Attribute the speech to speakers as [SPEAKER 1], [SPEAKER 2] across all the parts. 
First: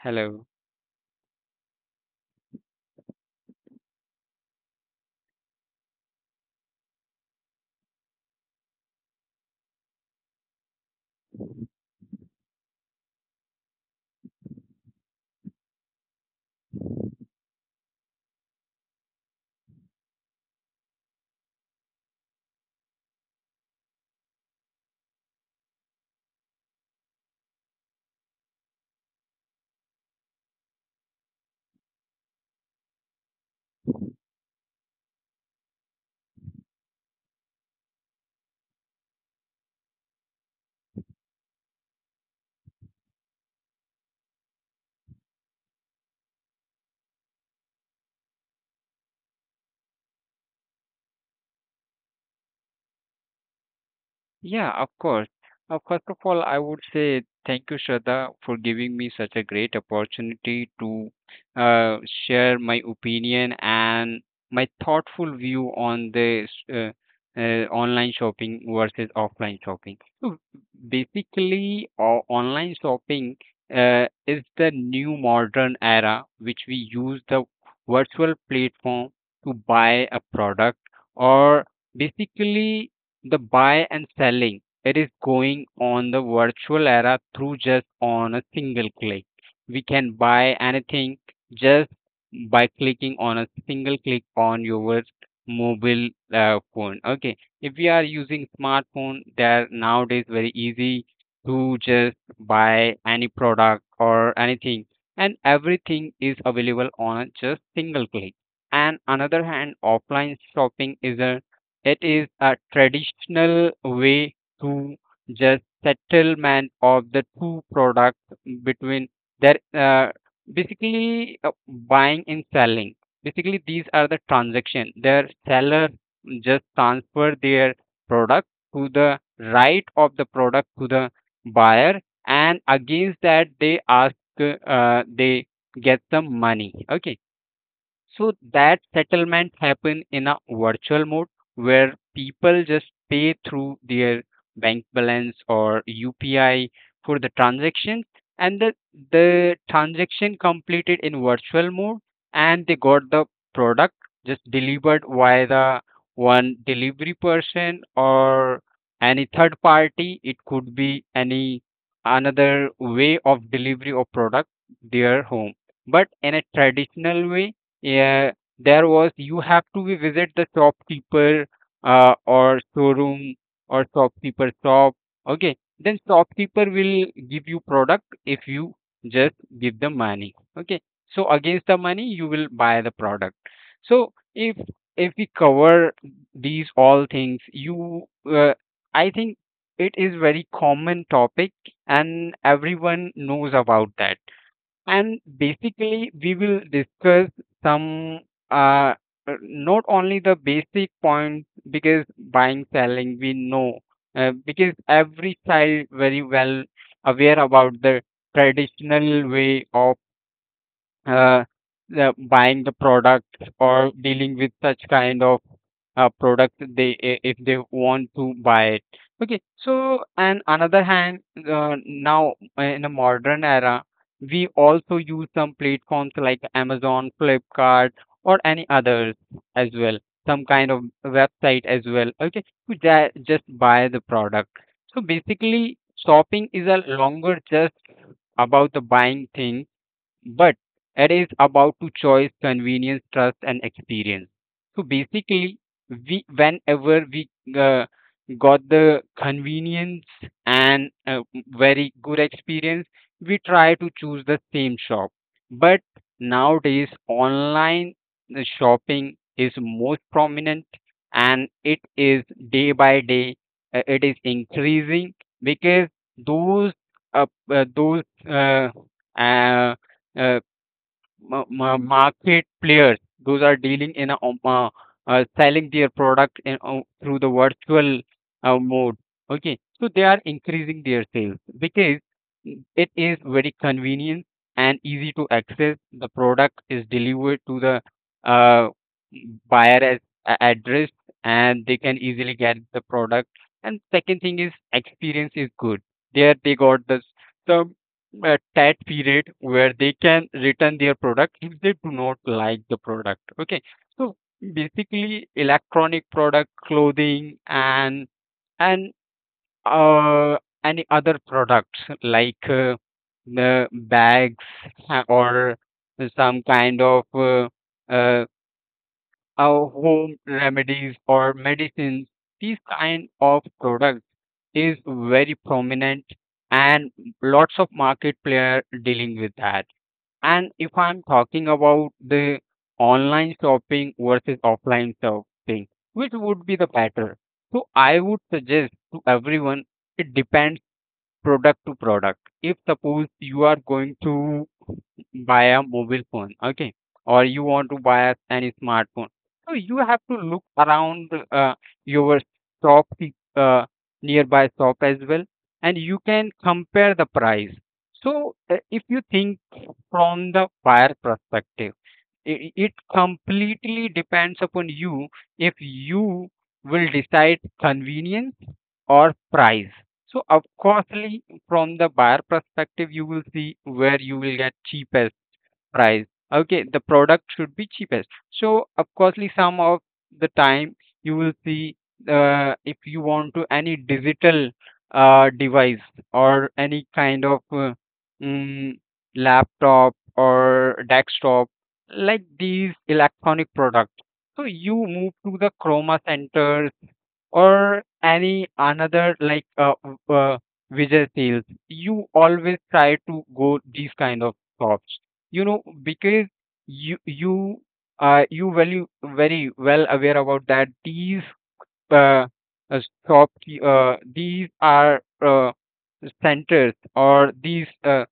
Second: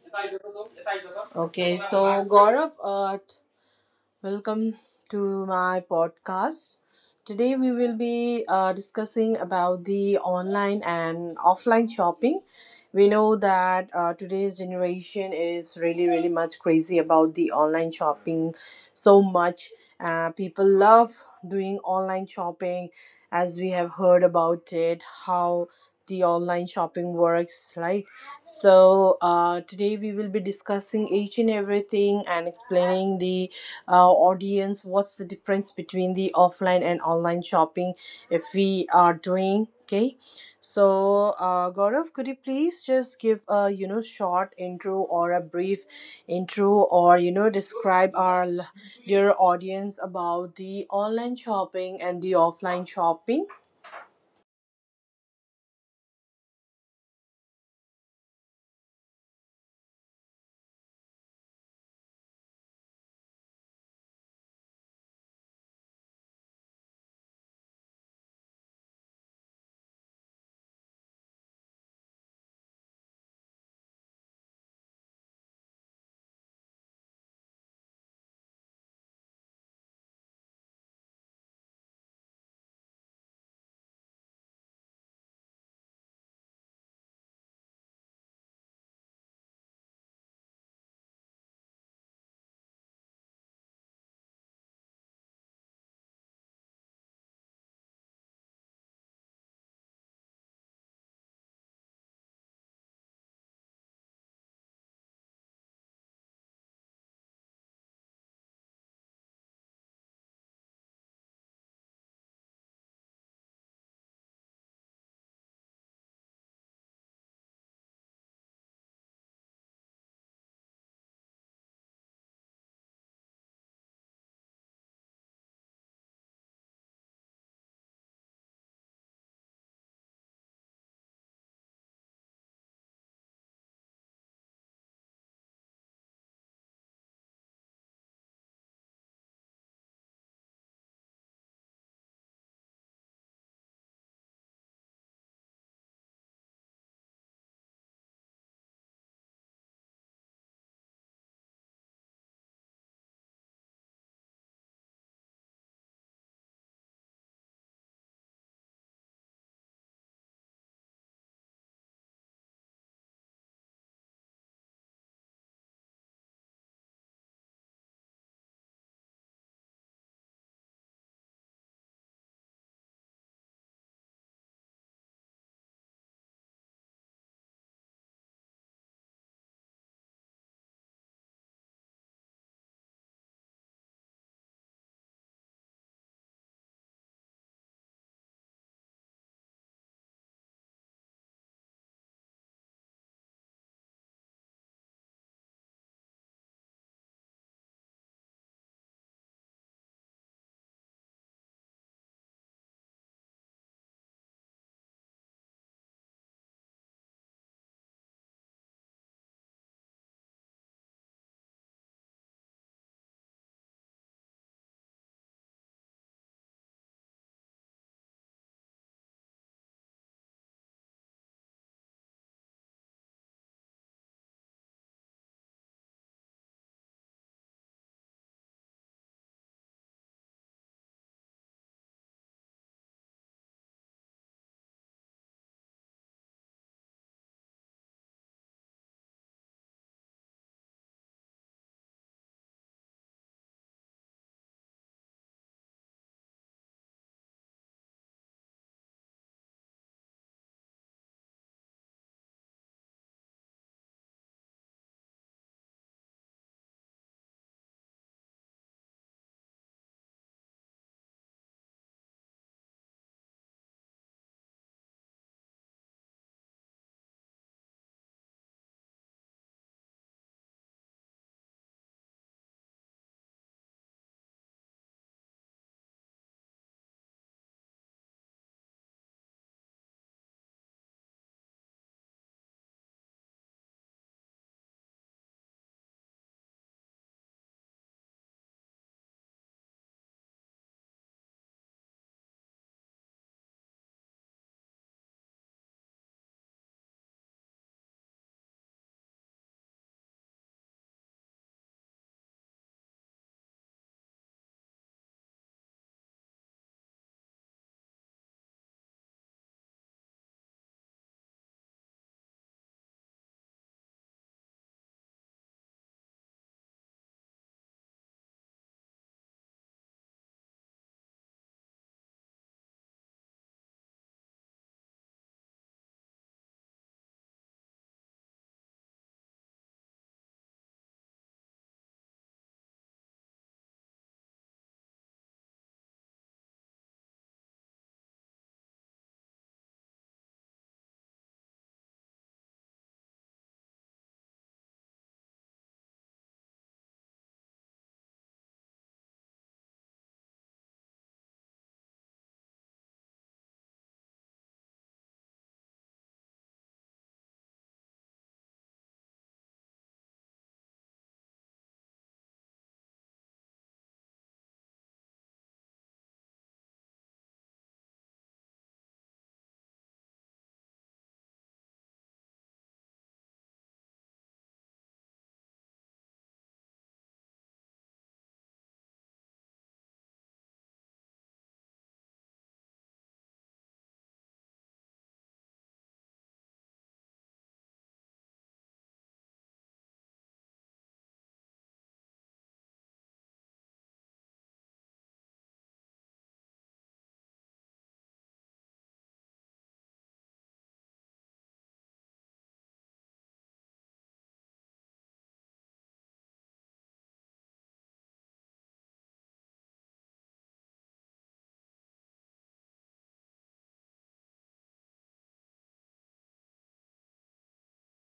[SPEAKER 1] Hello.
[SPEAKER 2] Okay, so Gaurav, welcome to my podcast. Today we will be discussing about the online and offline shopping. We know that today's generation is really, really much crazy about the online shopping so much. People love doing online shopping as we have heard about it, how the online shopping works, right? So, today we will be discussing each and everything and explaining the audience what's the difference between the offline and online shopping if we are doing, okay? So Gaurav, could you please just give a, you know, short intro or a brief intro, or, you know, describe our dear audience about the online shopping and the offline shopping?
[SPEAKER 1] Yeah, of course. First of all, I would say thank you, Shraddha, for giving me such a great opportunity to uh, share my opinion and my thoughtful view on this online shopping versus offline shopping. So basically, online shopping is the new modern era which we use the virtual platform to buy a product, or basically the buy and selling it is going on the virtual era. Through just on a single click we can buy anything, just by clicking on a single click on your mobile phone. Okay, if we are using smartphone, they're nowadays very easy to just buy any product or anything, and everything is available on a just single click. And another hand, offline shopping is a, it is a traditional way to just settlement of the two products between their basically buying and selling. Basically, these are the transaction. Their seller just transfer their product to the right of the product to the buyer, and against that they ask they get some money. Okay, so that settlement happen in a virtual mode where people just pay through their bank balance or UPI for the transaction, and the transaction completed in virtual mode, and they got the product just delivered via the one delivery person or any third party. It could be any another way of delivery of product their home. But in a traditional way, yeah, there was you have to be visit the shopkeeper, or showroom or shopkeeper shop. Okay, then shopkeeper will give you product if you just give the money. Okay, so against the money you will buy the product. So if we cover these all things, you uh, I think it is very common topic and everyone knows about that, and basically we will discuss some uh not only the basic points, because buying selling we know, because every child very well aware about the traditional way of uh, the buying the product or dealing with such kind of product they if they want to buy it. Okay, so and another hand, now in a modern era we also use some platforms like Amazon, Flipkart, or any others as well, some kind of website as well. Okay, to just buy the product. So basically, shopping is a longer just about the buying thing, but it is about to choice, convenience, trust and experience. So basically, we whenever we uh, got the convenience and a very good experience, we try to choose the same shop. But nowadays online shopping is most prominent, and it is day by day it is increasing, because those uh, those uh, uh, uh, ma- ma- market players, those are dealing in a selling their product in, through the virtual mode. Okay, so they are increasing their sales, because it is very convenient and easy to access. The product is delivered to the uh, buyer as address, and they can easily get the product. And second thing is experience is good. There they got this a tat period where they can return their product if they do not like the product. Okay, so basically electronic product, clothing, and and uh, any other products like the bags, or some kind of uh, our home remedies or medicines, these kind of products is very prominent, and lots of market player dealing with that. And if I'm talking about the online shopping versus offline shopping, which would be the better, so I would suggest to everyone it depends product to product. If suppose you are going to buy a mobile phone, okay, or you want to buy any smartphone. So you have to look around your shop, uh, nearby shop as well, and you can compare the price. So if you think from the buyer perspective, it completely depends upon you if you will decide convenience or price. So of course, from the buyer perspective, you will see where you will get cheapest price. Okay, the product should be cheapest. So, of coursely, some of the time you will see if you want to any digital device or any kind of mm, laptop or desktop, like these electronic products. So you move to the Chroma centers or any another like Vijay sales. You always try to go these kind of shops. You know, because you you you value very well aware about that these uh, uh, shop, these are centers, or these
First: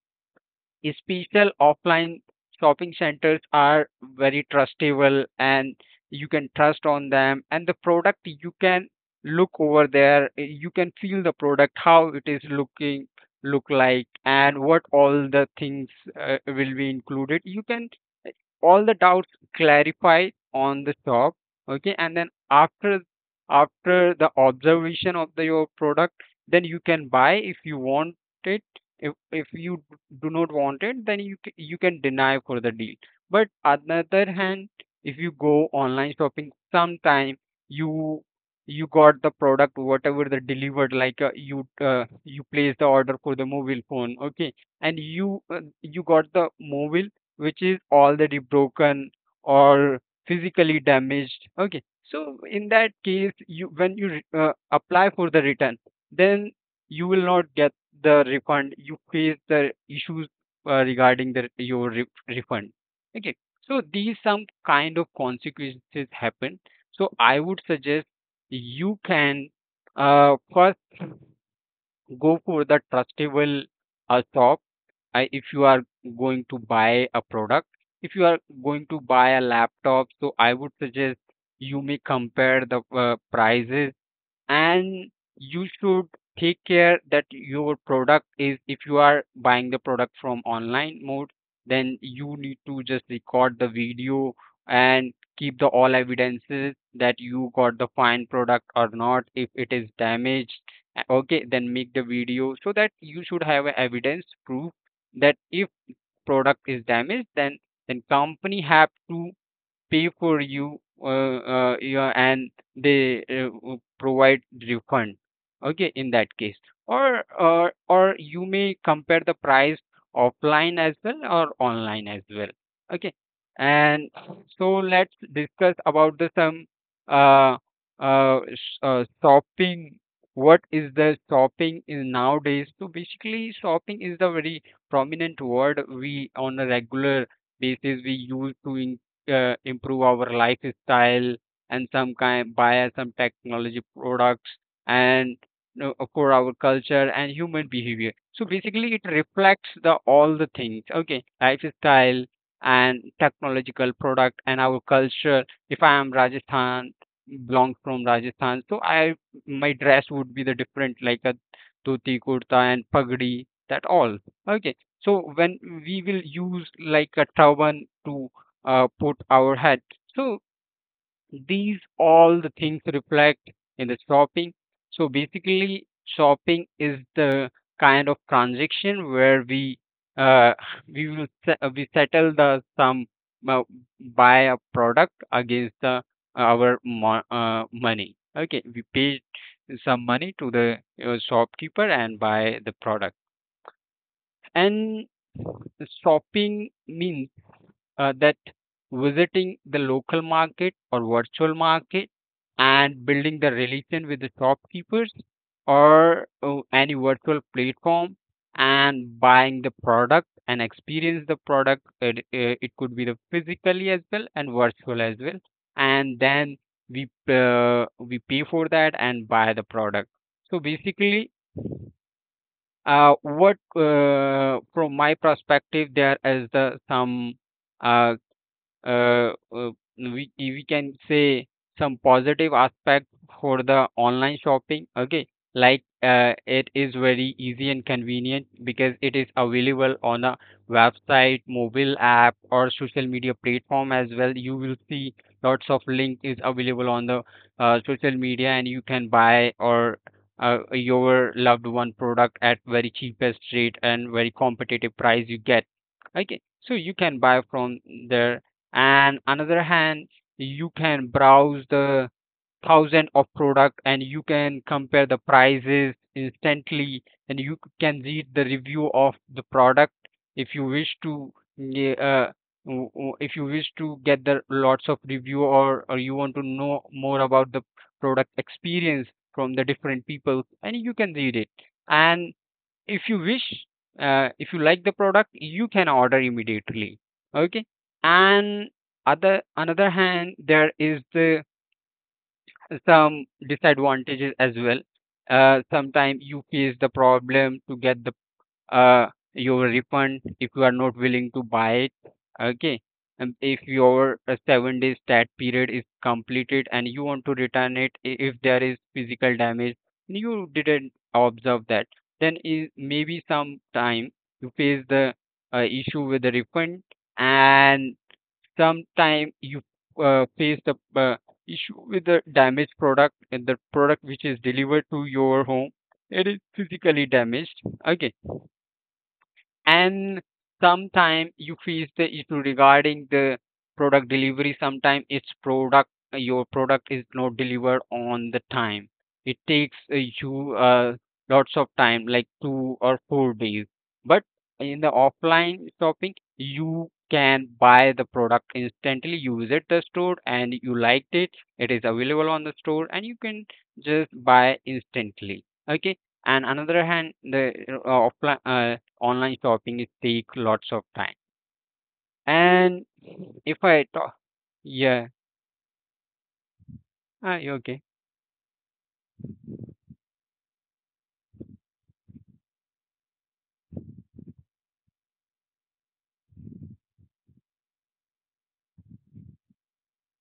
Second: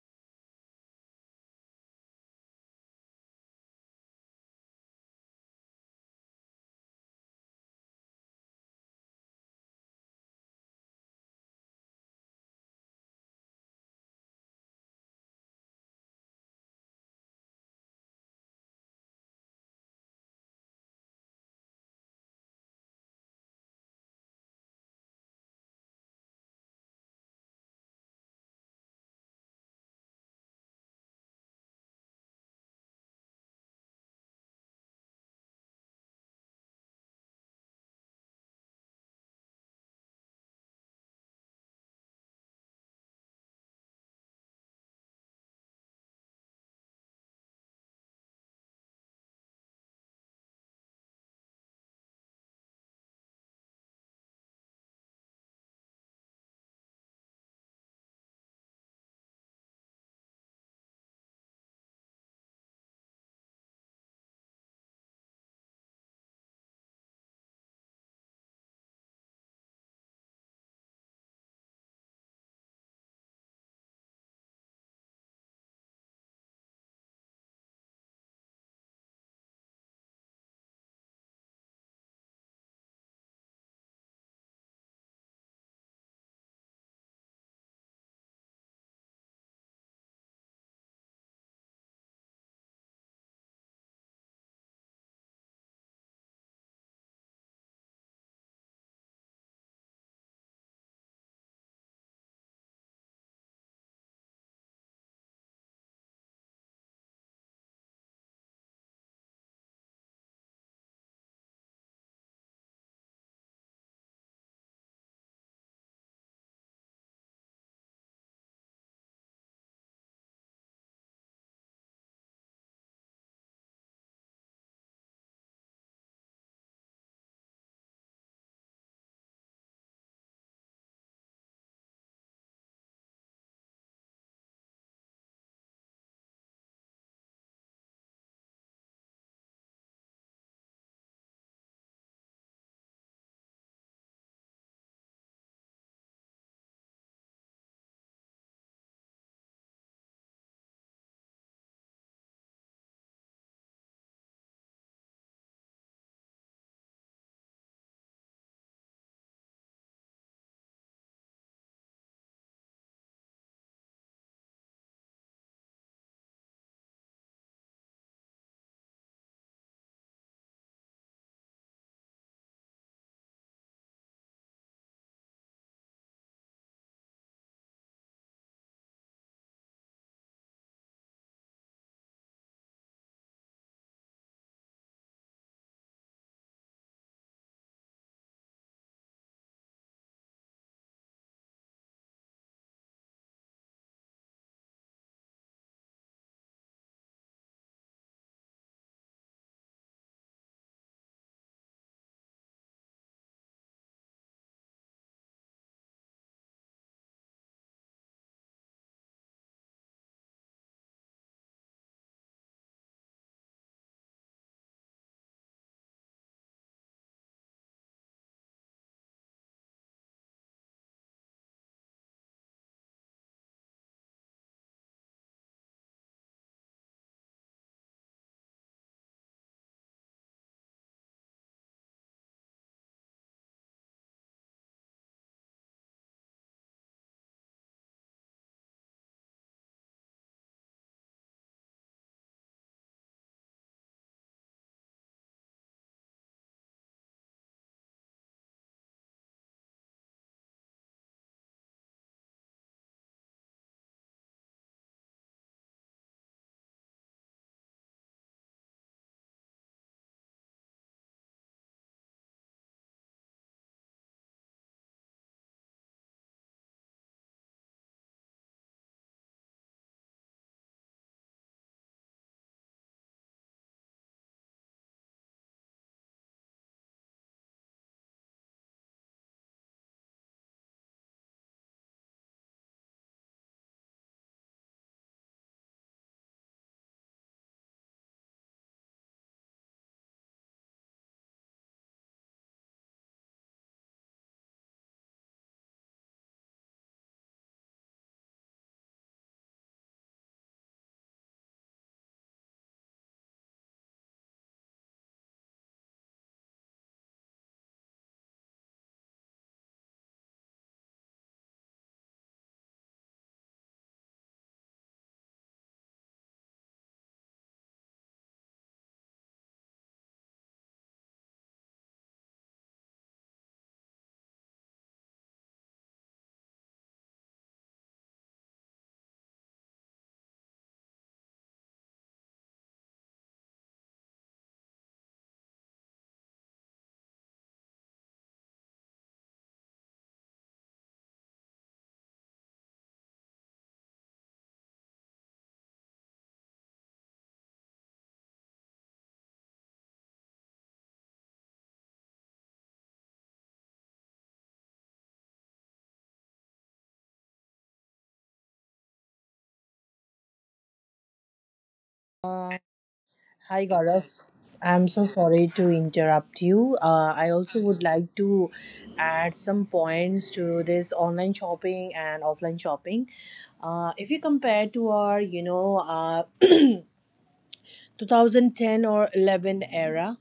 [SPEAKER 1] special offline shopping centers are very trustable and you can trust on them, and the product you can look over there. Eh, you can feel the product how it is looking, look like, and what all the things will be included. You can eh, all the doubts clarified on the shop. Okay, and then after the observation of the, your product, then you can buy if you want it. If you do not want it, then you you can deny for the deal. But on the other hand, if you go online shopping, sometime you you got the product whatever the delivered, like you place the order for the mobile phone, okay, and you you got the mobile which is already broken or physically damaged. Okay, so in that case, you when you apply for the return, then you will not get the refund, you face the issues regarding the your refund. Okay, so these some kind of consequences happen. So I would suggest you can first go for the trustable shop. I, if you are going to buy a product, if you are going to buy a laptop, so I would suggest you may compare the prices, and you should take care that your product is, if you are buying the product from online mode, then you need to just record the video and keep the all evidences that you got the fine product or not. If it is damaged, okay, then make the video so that you should have a evidence proof that if product is damaged, then company have to pay for you, yeah, and they provide refund, okay, in that case. Or you may compare the price offline as well or online as well. Okay, and so let's discuss about the some uh, shopping. What is the shopping in nowadays? So basically shopping is the very prominent word. We on a regular basis we use to improve our lifestyle and some kind buy some technology products and you know, for our culture and human behavior. So basically, it reflects the all the things. Okay, lifestyle and technological product and our culture. If I am Rajasthan, belong from Rajasthan, so I, my dress would be the different like a dhoti kurta and pagdi, that all. Okay, so when we will use like a turban to put our head. So these all the things reflect in the shopping. So basically, shopping is the kind of transaction where we uh, we will we settle the some uh, buy a product against the our money. Okay, we paid some money to the shopkeeper and buy the product. And shopping means that visiting the local market or virtual market, and building the relation with the shopkeepers or any virtual platform, and buying the product and experience the product. It could be the physically as well and virtual as well, and then we pay for that and buy the product. So basically, what from my perspective there is the some uh, uh, uh, we can say some positive aspect for the online shopping. Okay, like it is very easy and convenient because it is available on a website, mobile app, or social media platform as well. You will see lots of link is available on the social media, and you can buy or your loved one product at very cheapest rate, and very competitive price you get. Okay, so you can buy from there. And another hand, you can browse the thousand of product and you can compare the prices instantly, and you can read the review of the product if you wish to. Yeah, if you wish to get the lots of review, or you want to know more about the product experience from the different people, and you can read it. And if you wish, if you like the product, you can order immediately. Okay, and other another hand, there is the some disadvantages as well. Sometimes you face the problem to get the uh, your refund if you are not willing to buy it. Okay. And if your 7 days stat period is completed and you want to return it, if there is physical damage, you didn't observe that, then is maybe sometime you face the issue with the refund. And sometime you face the issue with the damaged product, and the product which is delivered to your home, it is physically damaged. Okay. And sometimes you face the issue regarding the product delivery. Sometimes it's product your product is not delivered on the time. It takes you lots of time, like 2 or 4 days. But in the offline shopping, you can buy the product instantly. You visit the store and you liked it, it is available on the store and you can just buy instantly. Okay. And another hand, the offline online shopping is take lots of time.
[SPEAKER 2] Uh,
[SPEAKER 1] And if
[SPEAKER 2] Hi
[SPEAKER 1] I
[SPEAKER 2] Gaurav,
[SPEAKER 1] talk,
[SPEAKER 2] I'm so
[SPEAKER 1] yeah,
[SPEAKER 2] sorry to interrupt you. I
[SPEAKER 1] ah, yeah,
[SPEAKER 2] also would
[SPEAKER 1] okay,
[SPEAKER 2] like to add some points to this online shopping and offline shopping. If you compare to our, you know, 2010 or 11 era,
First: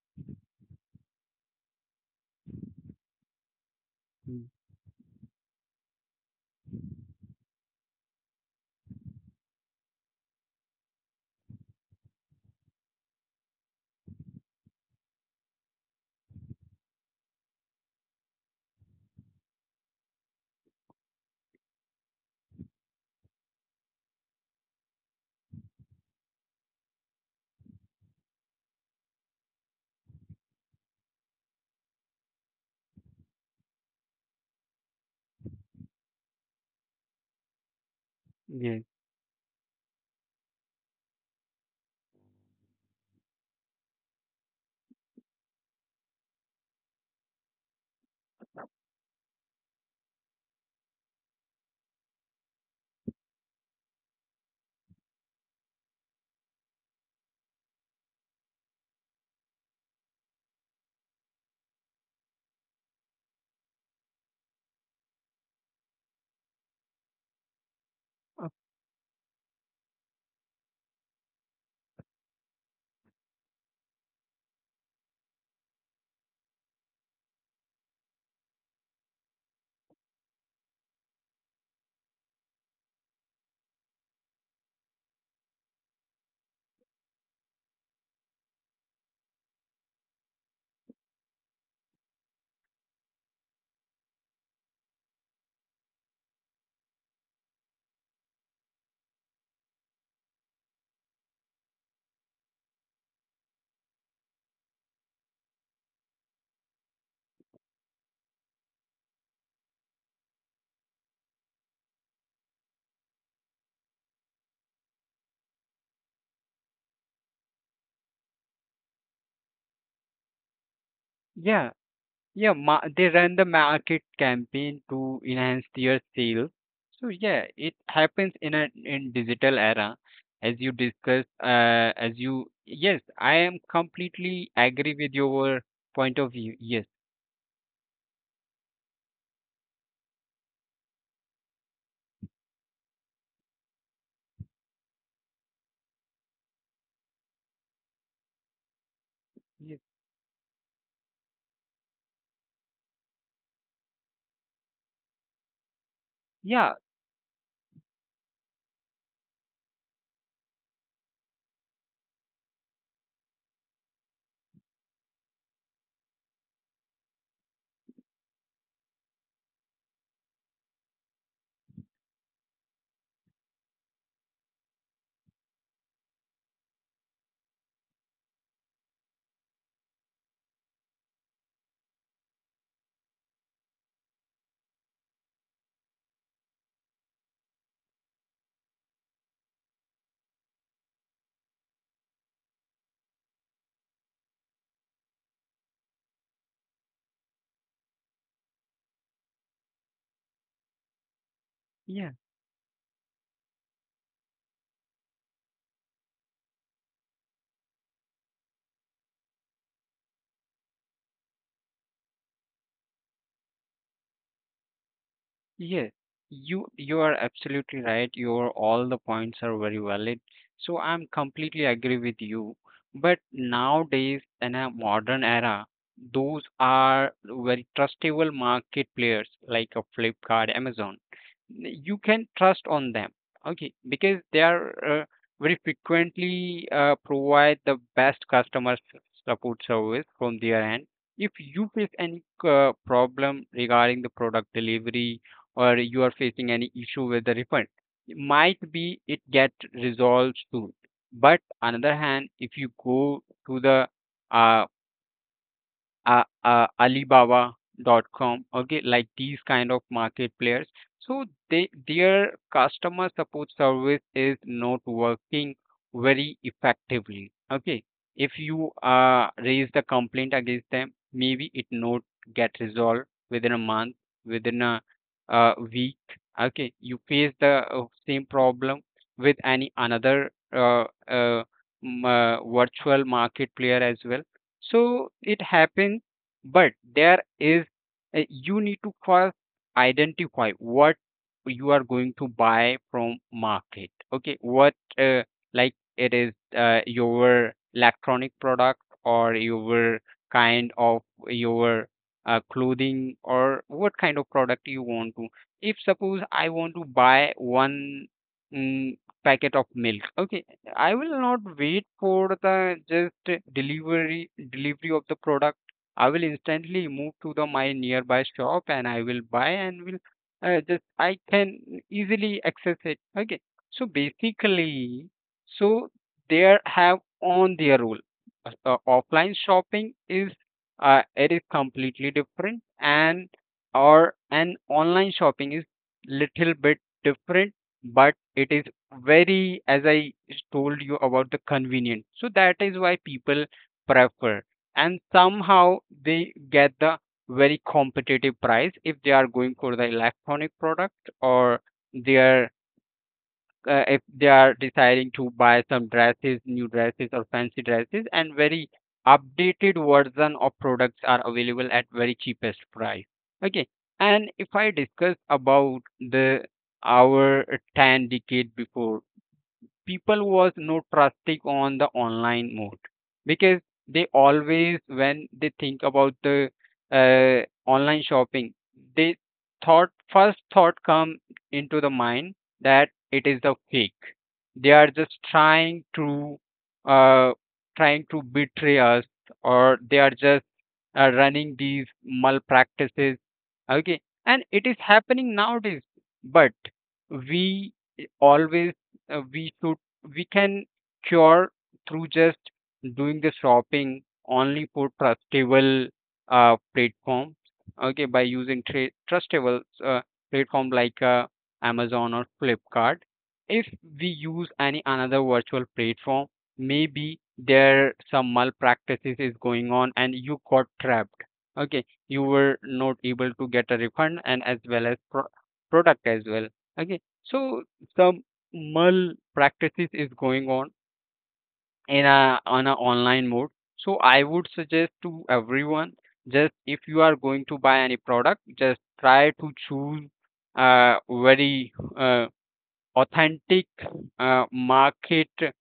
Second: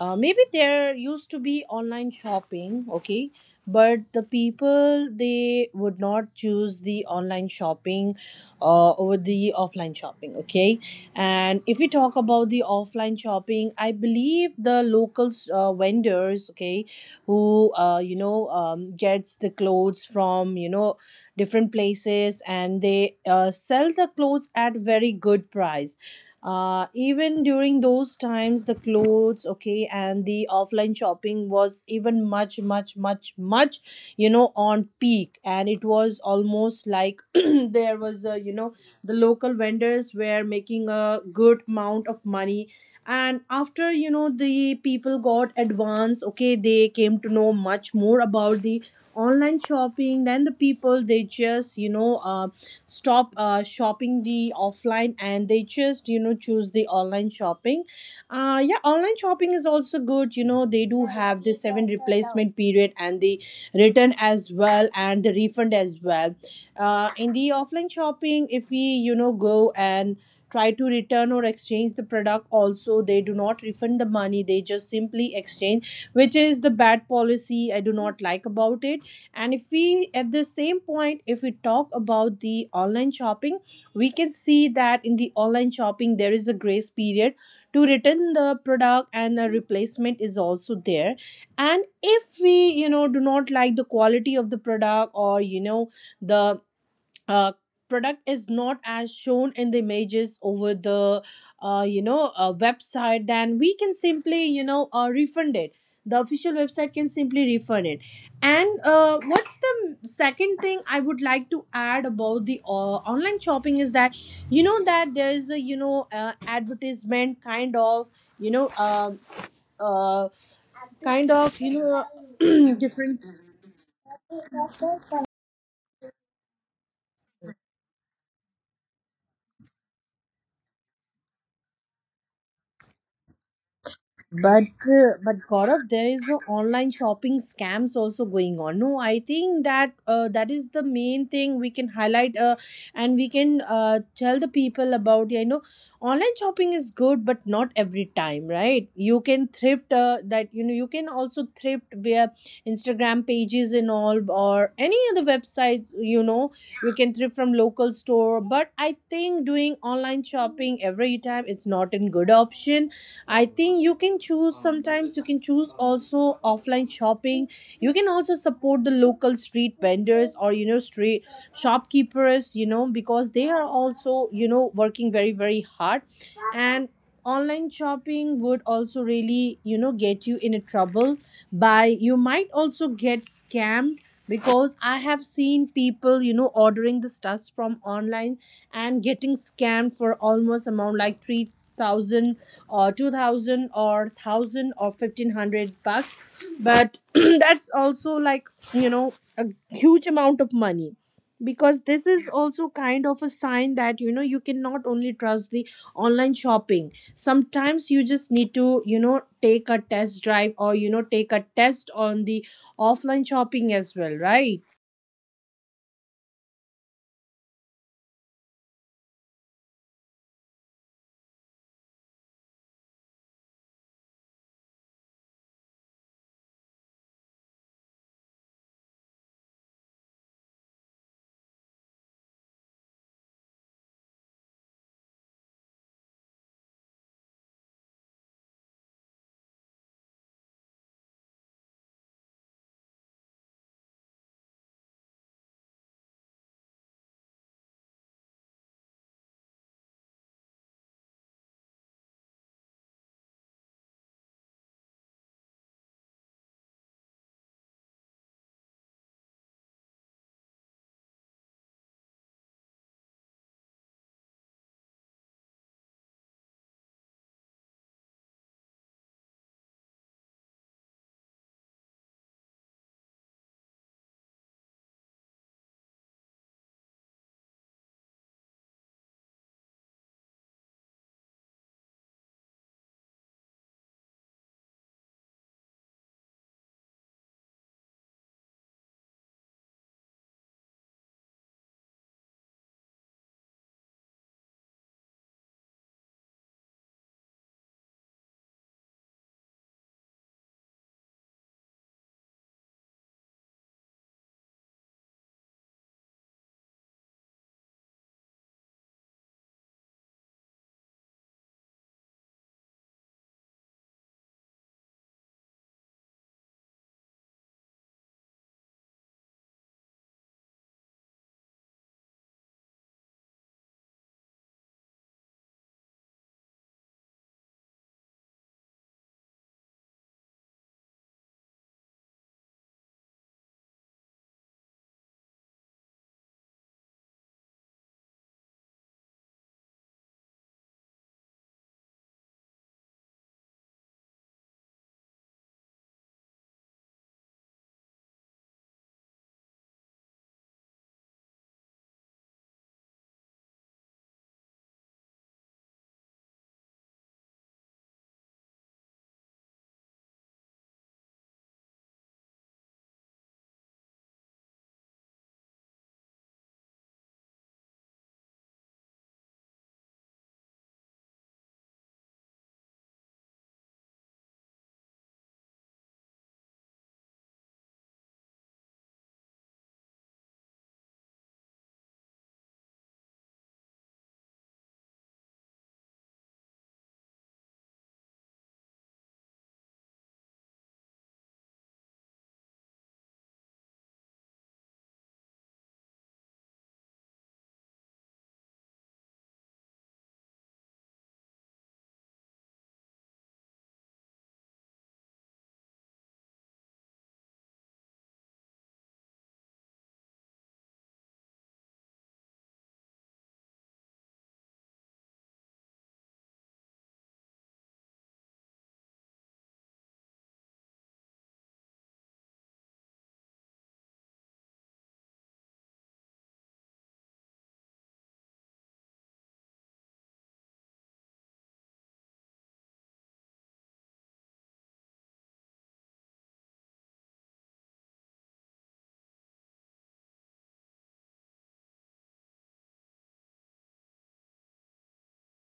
[SPEAKER 2] maybe there used to be online shopping, okay, but the
[SPEAKER 1] Mm,
[SPEAKER 2] people, they would not choose the online shopping over the offline shopping, okay. And if we talk about the offline shopping, I believe the local vendors, okay, who, gets the clothes from, you know, different places, and they sell the clothes at very good price. Uh, even during those times, the clothes, okay, and the offline shopping was even much much much much, you know, on peak, and it was almost like there was a, you know,
[SPEAKER 1] yeah,
[SPEAKER 2] the local vendors were making a good amount of money. And after, you know, the people got advanced, okay, they came to know much more about the online shopping. Then the people, they just, you know, stop shopping the offline, and they just, you know, choose the online shopping. Uh, yeah, online shopping is also good, you know, they do have the seven replacement period, and the return as well and the refund as well. Uh, in the offline shopping, if we, you know, go and try to return or exchange the product also, they do not refund the money, they just simply exchange, which is the bad policy, I do not like about it. And if we, at the same point, if we talk about the online shopping, we can see that in the online shopping there is a grace period to return the product, and a replacement is also there. And if we, you know, do not like the quality of the product, or, you know, the uh, product is not as shown in the images over the, website, then we can simply, you know, refund it. The official website can simply refund it. And what's the second thing I would like to add about the online shopping is that, you know, that there is a, you know, advertisement kind of, you know um uh, kind of,
[SPEAKER 1] yeah, they
[SPEAKER 2] different.
[SPEAKER 1] run the market campaign to enhance their sales. So yeah, it happens in a in digital era, as you discussed. As you Yes, I am completely
[SPEAKER 2] But
[SPEAKER 1] agree with your
[SPEAKER 2] Gaurav, there
[SPEAKER 1] point of
[SPEAKER 2] is a
[SPEAKER 1] view. Yes,
[SPEAKER 2] online shopping scams also going on. No, I think that that is the main thing we can highlight, and we can tell the people about. You know, online shopping is good, but not every time, right? You can
[SPEAKER 1] yes,
[SPEAKER 2] thrift that. You know, you can also thrift via Instagram pages and all, or any other websites. You know,
[SPEAKER 1] yeah,
[SPEAKER 2] you can thrift from local store. But I think doing online shopping every time, it's not a good option. I think you can choose, sometimes you can choose also offline shopping. You can also support the local street vendors, or, you know, street shopkeepers, you know, because they are also, you know, working very very hard. And online shopping would also really, you know, get you in a trouble by, you might also get scammed, because I have seen people, you know, ordering the stuffs from online and getting scammed for almost amount like 3000 or 2000 or 1000 or $1500. But that's also like, you know, a huge amount of money, because this
[SPEAKER 1] yeah.
[SPEAKER 2] is also kind of a sign that, you know, you can not only trust the online shopping. Sometimes you just need to, you know, take a test drive, or, you know, take a test on the offline shopping as well, right?
[SPEAKER 1] Yes, you are absolutely right. Your all the points are very valid. So I'm completely agree with you. But nowadays in a modern era, those are very trustable market players like a Flipkart, Amazon. You can trust on them, okay, because they are very frequently provide the best customer support service from their end. If you face any problem regarding the product delivery, or you are facing any issue with the refund, might be it get resolved soon. But another hand, if you go to the uh, Alibaba.com, okay, like these kind of market players. So they their customer support service is not working very effectively. Okay, if you raise the complaint against them, maybe it not get resolved within a month, within a week. Okay, you face the same problem with any another virtual market player as well. So it happens, but there is, you need to first identify what you are going to buy from market. Okay, what like it is your electronic product or your kind of your clothing, or what kind of product you want to. If suppose I want to buy one mm, packet of milk, okay, I will not wait for the just delivery of the product. I will instantly move to the my nearby shop and I will buy and will just I can easily access it. Okay, so basically, so there have on their role. Offline shopping is it is completely different, and or an online shopping is little bit different, but it is very, as I told you about the convenient, so that is why people prefer. And somehow they get the very competitive price if they are going for the electronic product, or they are if they are deciding to buy some dresses, new dresses or fancy dresses, and very updated version of products are available at very cheapest price. Okay. And if I discuss about the our 10 decade before, people was not trusting on the online mode, because they always when they think about the uh, online shopping, they thought first thought come into the mind that it is the fake, they are just trying to uh, trying to betray us, or they are just running these malpractices. Okay. And it is happening nowadays, but we always, we should, we can cure through just doing the shopping only for trustable platform. Okay, by using trustable platform like Amazon or Flipkart. If we use any another virtual platform, maybe there some malpractices is going on and you got trapped. Okay, you were not able to get a refund and as well as product as well. Okay, so some malpractices is going on in a on a online mode. So I would suggest to everyone, just if you are going to buy any product, just try to choose a very authentic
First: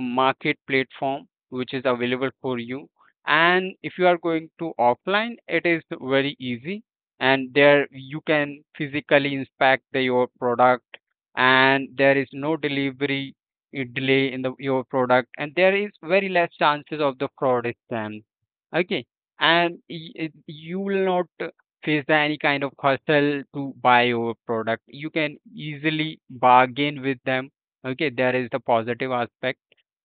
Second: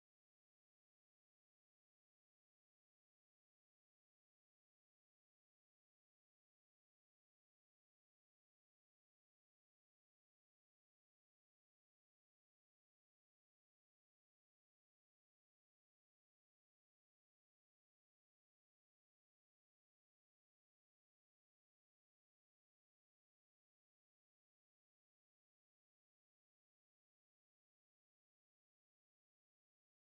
[SPEAKER 1] market platform which is available for you. And if you are going to offline, it is very easy, and there you can physically inspect the, your product, and there is no delivery delay in the your product, and there is very less chances of the fraud scams. Okay. And you will not face the any kind of hustle to buy your product. You can easily bargain with them. Okay, there is the positive aspect,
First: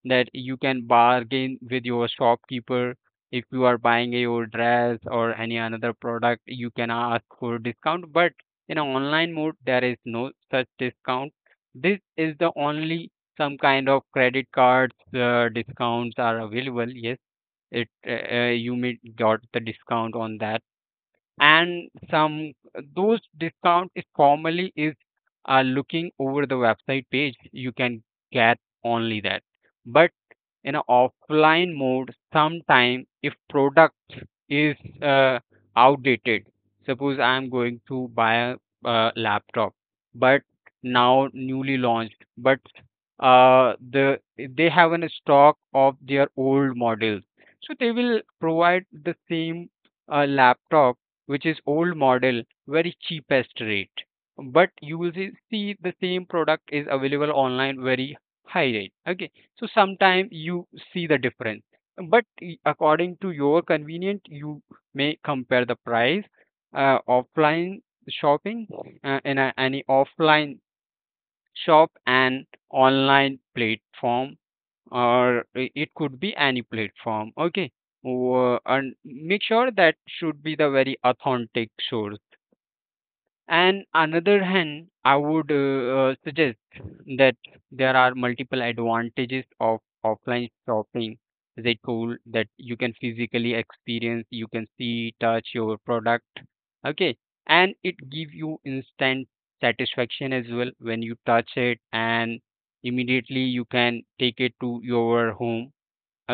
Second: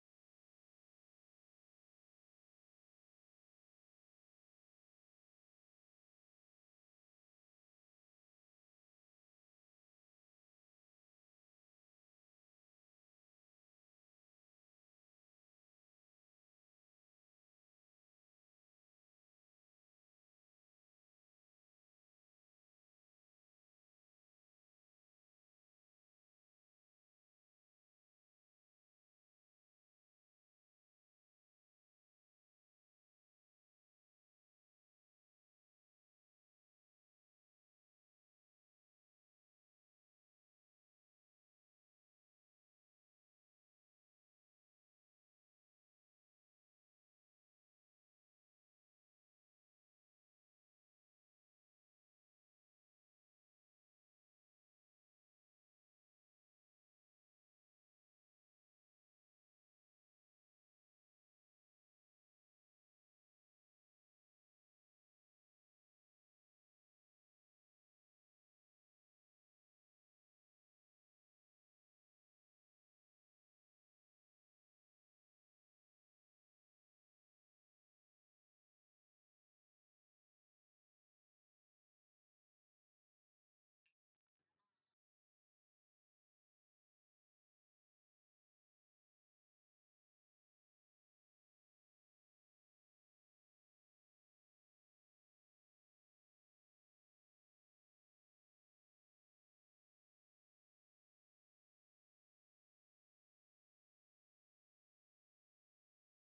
[SPEAKER 1] that you can bargain with your shopkeeper. If you are buying your dress or any another product, you can ask for discount, but in an online mode there is no such discount. This is the only some kind of credit cards discounts are available. Yes, it you may got the discount on that. And some, those discount is formally is looking over the website page, you can get only that. But in a offline mode, sometime if product is uh, outdated. Suppose I am going to buy a laptop, but now newly launched, but uh, the they have an stock of their old models, so they will provide the same laptop which is old model, very cheapest rate. But you will see the same product is available online very high rate. Okay, so sometimes you see the difference. But according to your convenience, you may compare the price offline shopping in a, any offline shop, and online platform, or it could be any platform. Okay. And make sure that should be the very authentic source. And another hand, I would suggest that there are multiple advantages of offline shopping as a tool, that you can physically experience, you can see touch your product. Okay, and it give you instant satisfaction as well when you touch it, and immediately you can take it to your home.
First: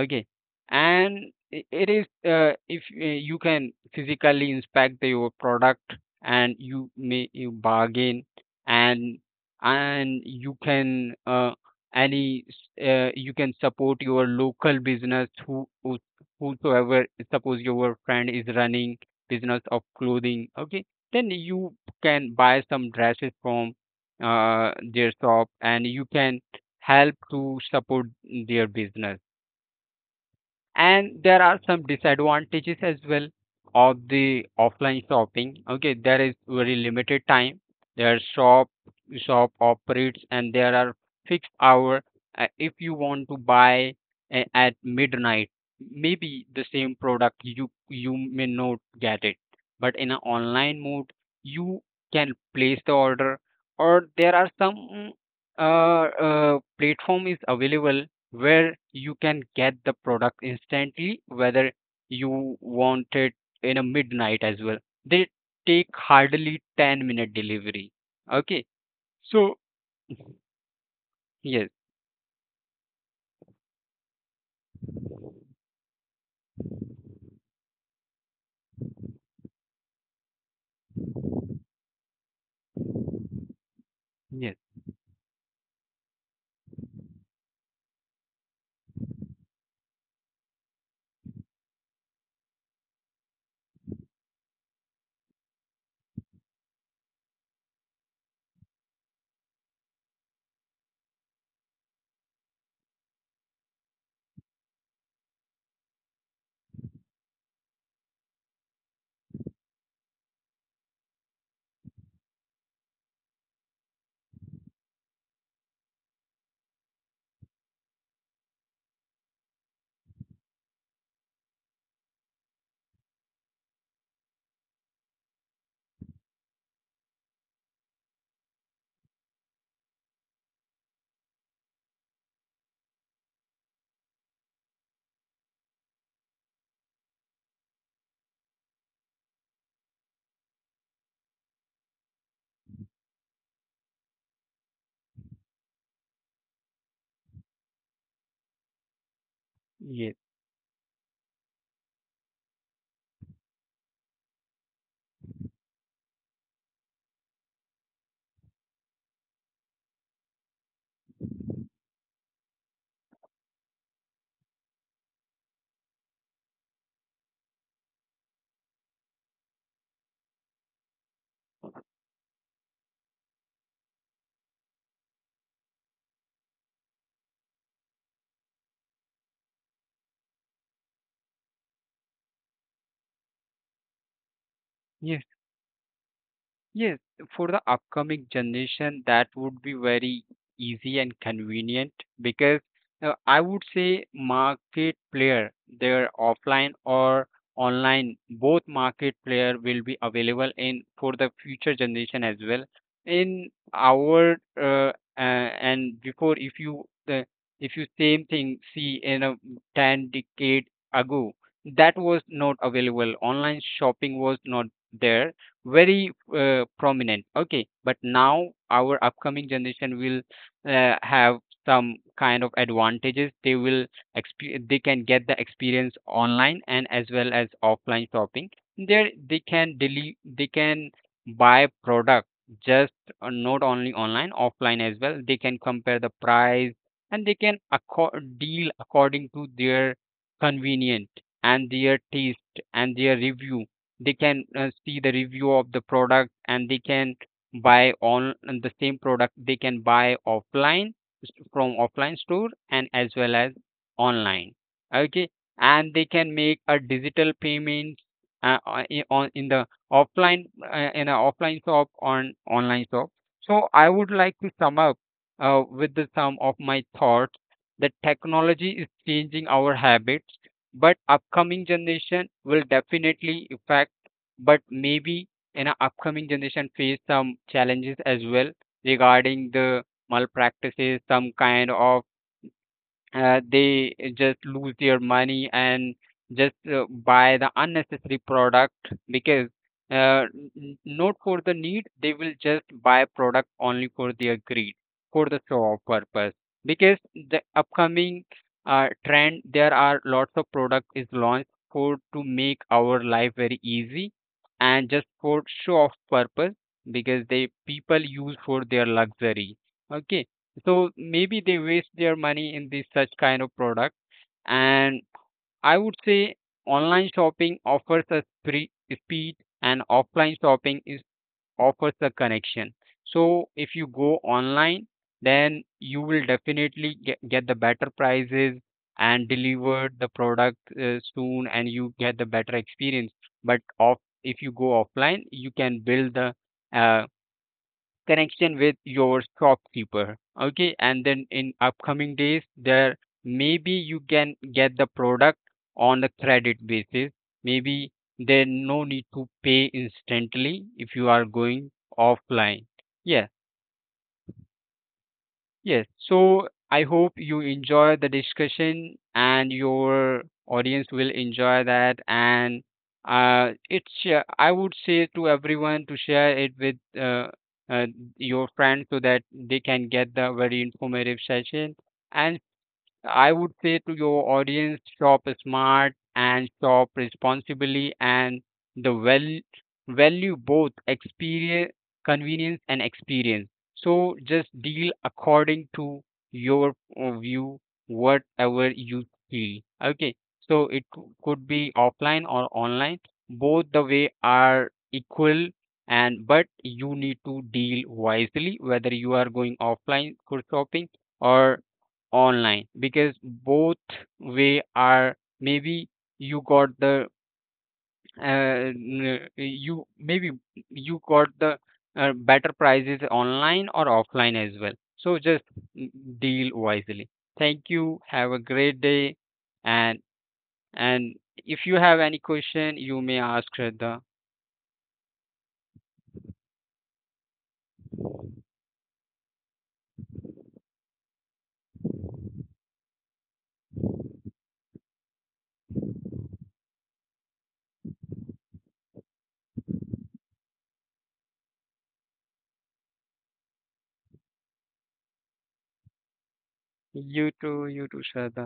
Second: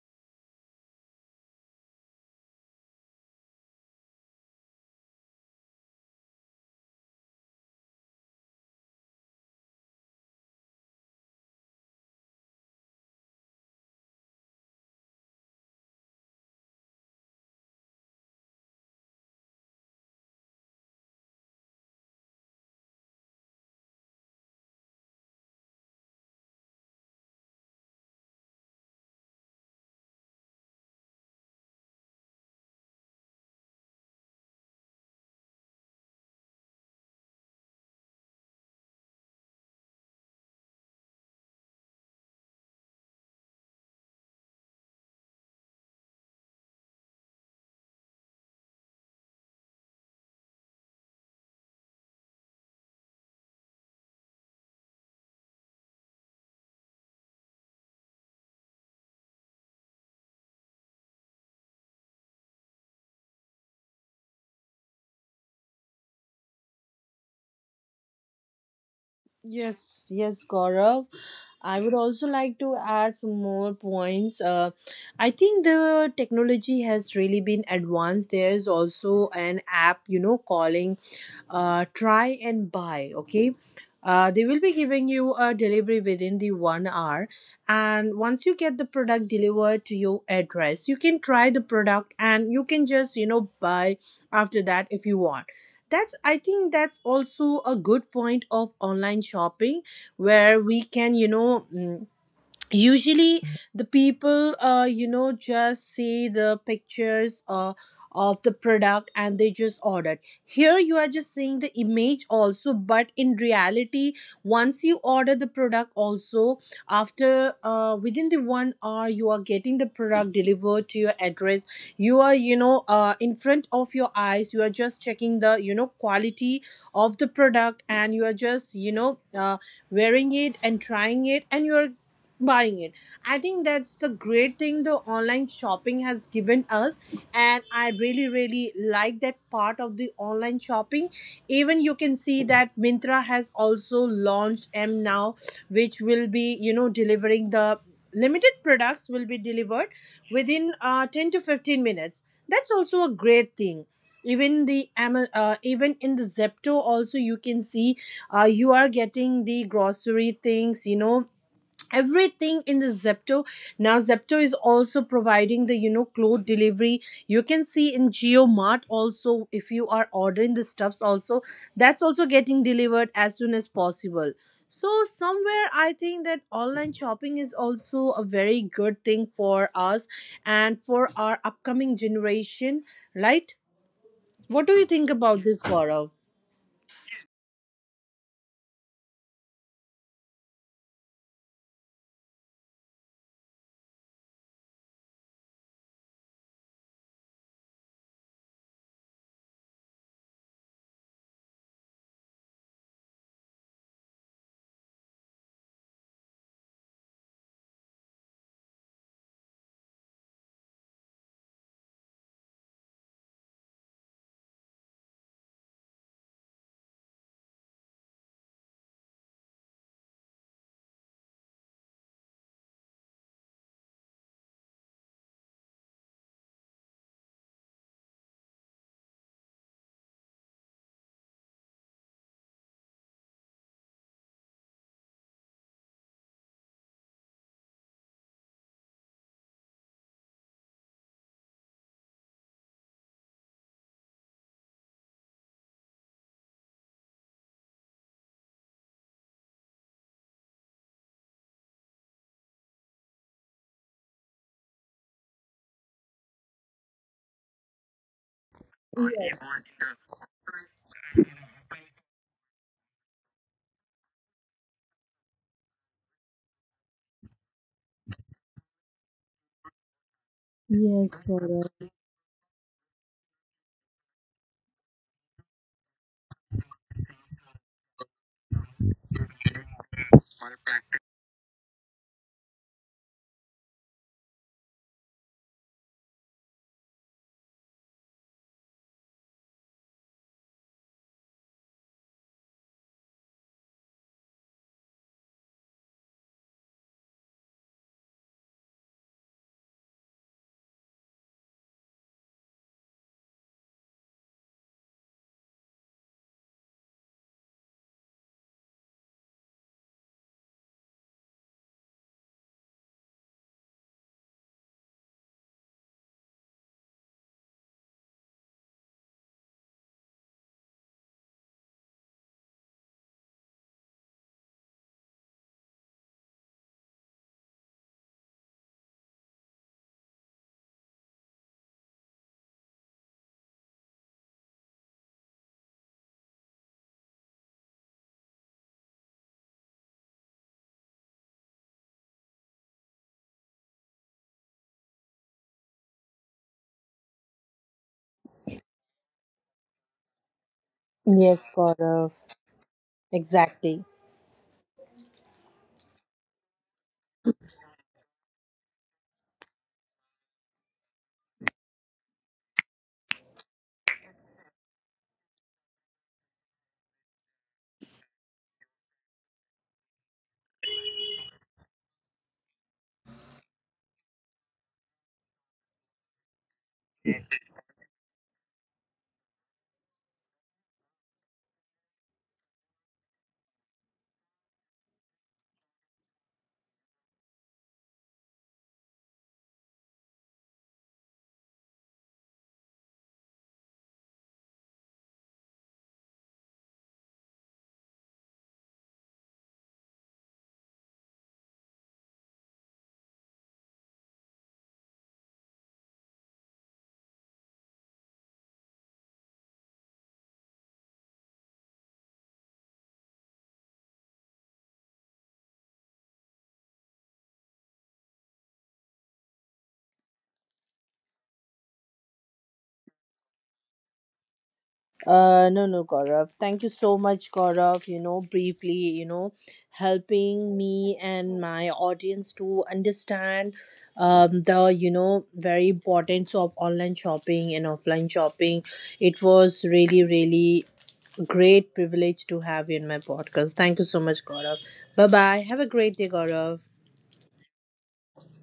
[SPEAKER 1] Okay. And it is if you can physically inspect the, your product, and you may you bargain, and and you can you can support your local business, whosoever. Suppose your friend is running business of clothing, okay, then you can buy some dresses from their shop, and you can help to support their business. And there are some disadvantages as well of the offline shopping. Okay, there is very limited time their shop operates, and there are fixed hour. If you want to buy at midnight, maybe the same product you may not get it. But in an online mode, you can place the order, or there are some platform is available where you can get the product instantly, whether you want it in a midnight as well. They take hardly 10-minute delivery. Okay. So
[SPEAKER 2] Yes, yes, Gaurav.
[SPEAKER 1] yes,
[SPEAKER 2] I would also like to add some more points. I think the technology has really been advanced. There is also an app, you know, calling Try and Buy. Okay. They
[SPEAKER 1] yes,
[SPEAKER 2] will be giving you a delivery within the 1 hour. And once you get the product delivered to your address, you can try the product and you can just, you know, buy after that if you want. That's, I think that's also a good point of online shopping, where we can, you know, usually the people, you know, just see the pictures of the product, and they just ordered. Here you are just seeing the image also, but in reality, once you order the product also, after within the 1 hour you are getting the product delivered to your address. You are, you know, in front of your eyes you are just checking the, you know, quality of the product, and you are just, you know, wearing it and trying it, and you're buying it. I think that's the great thing the online shopping has given us, and I really really like that part of the online shopping. Even you can see that Mintra has also launched M now, which will be, you know, delivering the limited products will be delivered
[SPEAKER 1] yes,
[SPEAKER 2] within 10 to 15 minutes. That's also a great thing. Even the even in the Zepto also you can see, you are getting the grocery things, you know, everything in the Zepto. Now Zepto is also providing the, you know, cloth delivery. You can see in Geomart also, if you are ordering the stuffs also, that's also getting delivered as soon as possible. So somewhere I think that online shopping is also a very good thing for us, and for our upcoming generation, right? What do you think
[SPEAKER 1] yes.
[SPEAKER 2] about this, Gaurav?
[SPEAKER 1] Yes, for the upcoming generation, that would be very easy and convenient, because I would say market player, their offline or online, both market player will be available in for the future generation as well. In our and before, if you same thing see in a 10 decade ago, that was not available. Online shopping was not there very prominent. Okay, but now our upcoming generation will have some kind of advantages. They will they can get the experience online and as well as offline shopping. There they can they can buy product just, not only online, offline as well. They can compare the price, and they can deal according to their convenient and their taste and their review. They can see the review of the product, and they can buy on, and the same product they can buy offline from offline store and as well as online. Okay. And they can make a digital payment uh, uh, on in
[SPEAKER 2] Yes.
[SPEAKER 1] the offline in a offline shop on online shop. So I would like to sum up with the sum of my thoughts, that technology is changing our habits, but
[SPEAKER 2] Yes,
[SPEAKER 1] upcoming
[SPEAKER 2] Gaurav.
[SPEAKER 1] generation will definitely affect. But maybe in our upcoming generation face some challenges as well regarding the malpractices, some kind of they just lose their money and just buy the unnecessary product. Because uh, n- not for the need, they will just buy product only for their greed, for the show off purpose. Because the upcoming trend, there are lots of product is launched for to make our life very easy, and just for show off purpose, because they people use for their luxury. Okay, so maybe they waste their money in this such kind of product. And I would say online shopping offers a speed, and offline shopping is offers a connection. So if you go online, then you will definitely get the better prices, and deliver the product soon, and you get the better experience. But off, if you go offline, you can build the uh, connection with your shopkeeper. Okay, and then in upcoming days, there maybe you can get the product on a credit basis. Maybe there no need to pay instantly if you are
[SPEAKER 2] Yes,
[SPEAKER 1] going
[SPEAKER 2] Gaurav.
[SPEAKER 1] offline. Yes.
[SPEAKER 2] Exactly.
[SPEAKER 1] Yes. So I hope you enjoy the discussion and your audience will enjoy that. And it's I would say to everyone to share it with uh, your friends, so that they can get the very informative session. And I would say to your audience, shop smart and shop responsibly, and the well value both experience, convenience and experience. So just deal according to your view, whatever you feel. Okay. So it could be offline or online. Both the way are equal, and but you need to deal wisely whether you are going offline for shopping or online, because both way are maybe you got the uh, you maybe you got the better prices online or offline as well. So just mm, deal wisely. Thank you, have a great day. And and if you have any question, you may ask Shraddha.
[SPEAKER 2] No, no, Gaurav, thank you so much, Gaurav. You know, briefly, you know, helping me and my audience to understand, the, you know, very importance of online shopping and offline shopping. It was really, really great privilege to have you in my podcast. Thank you so much, Gaurav. Bye bye. Have a great day, Gaurav.
[SPEAKER 1] You too, Shraddha.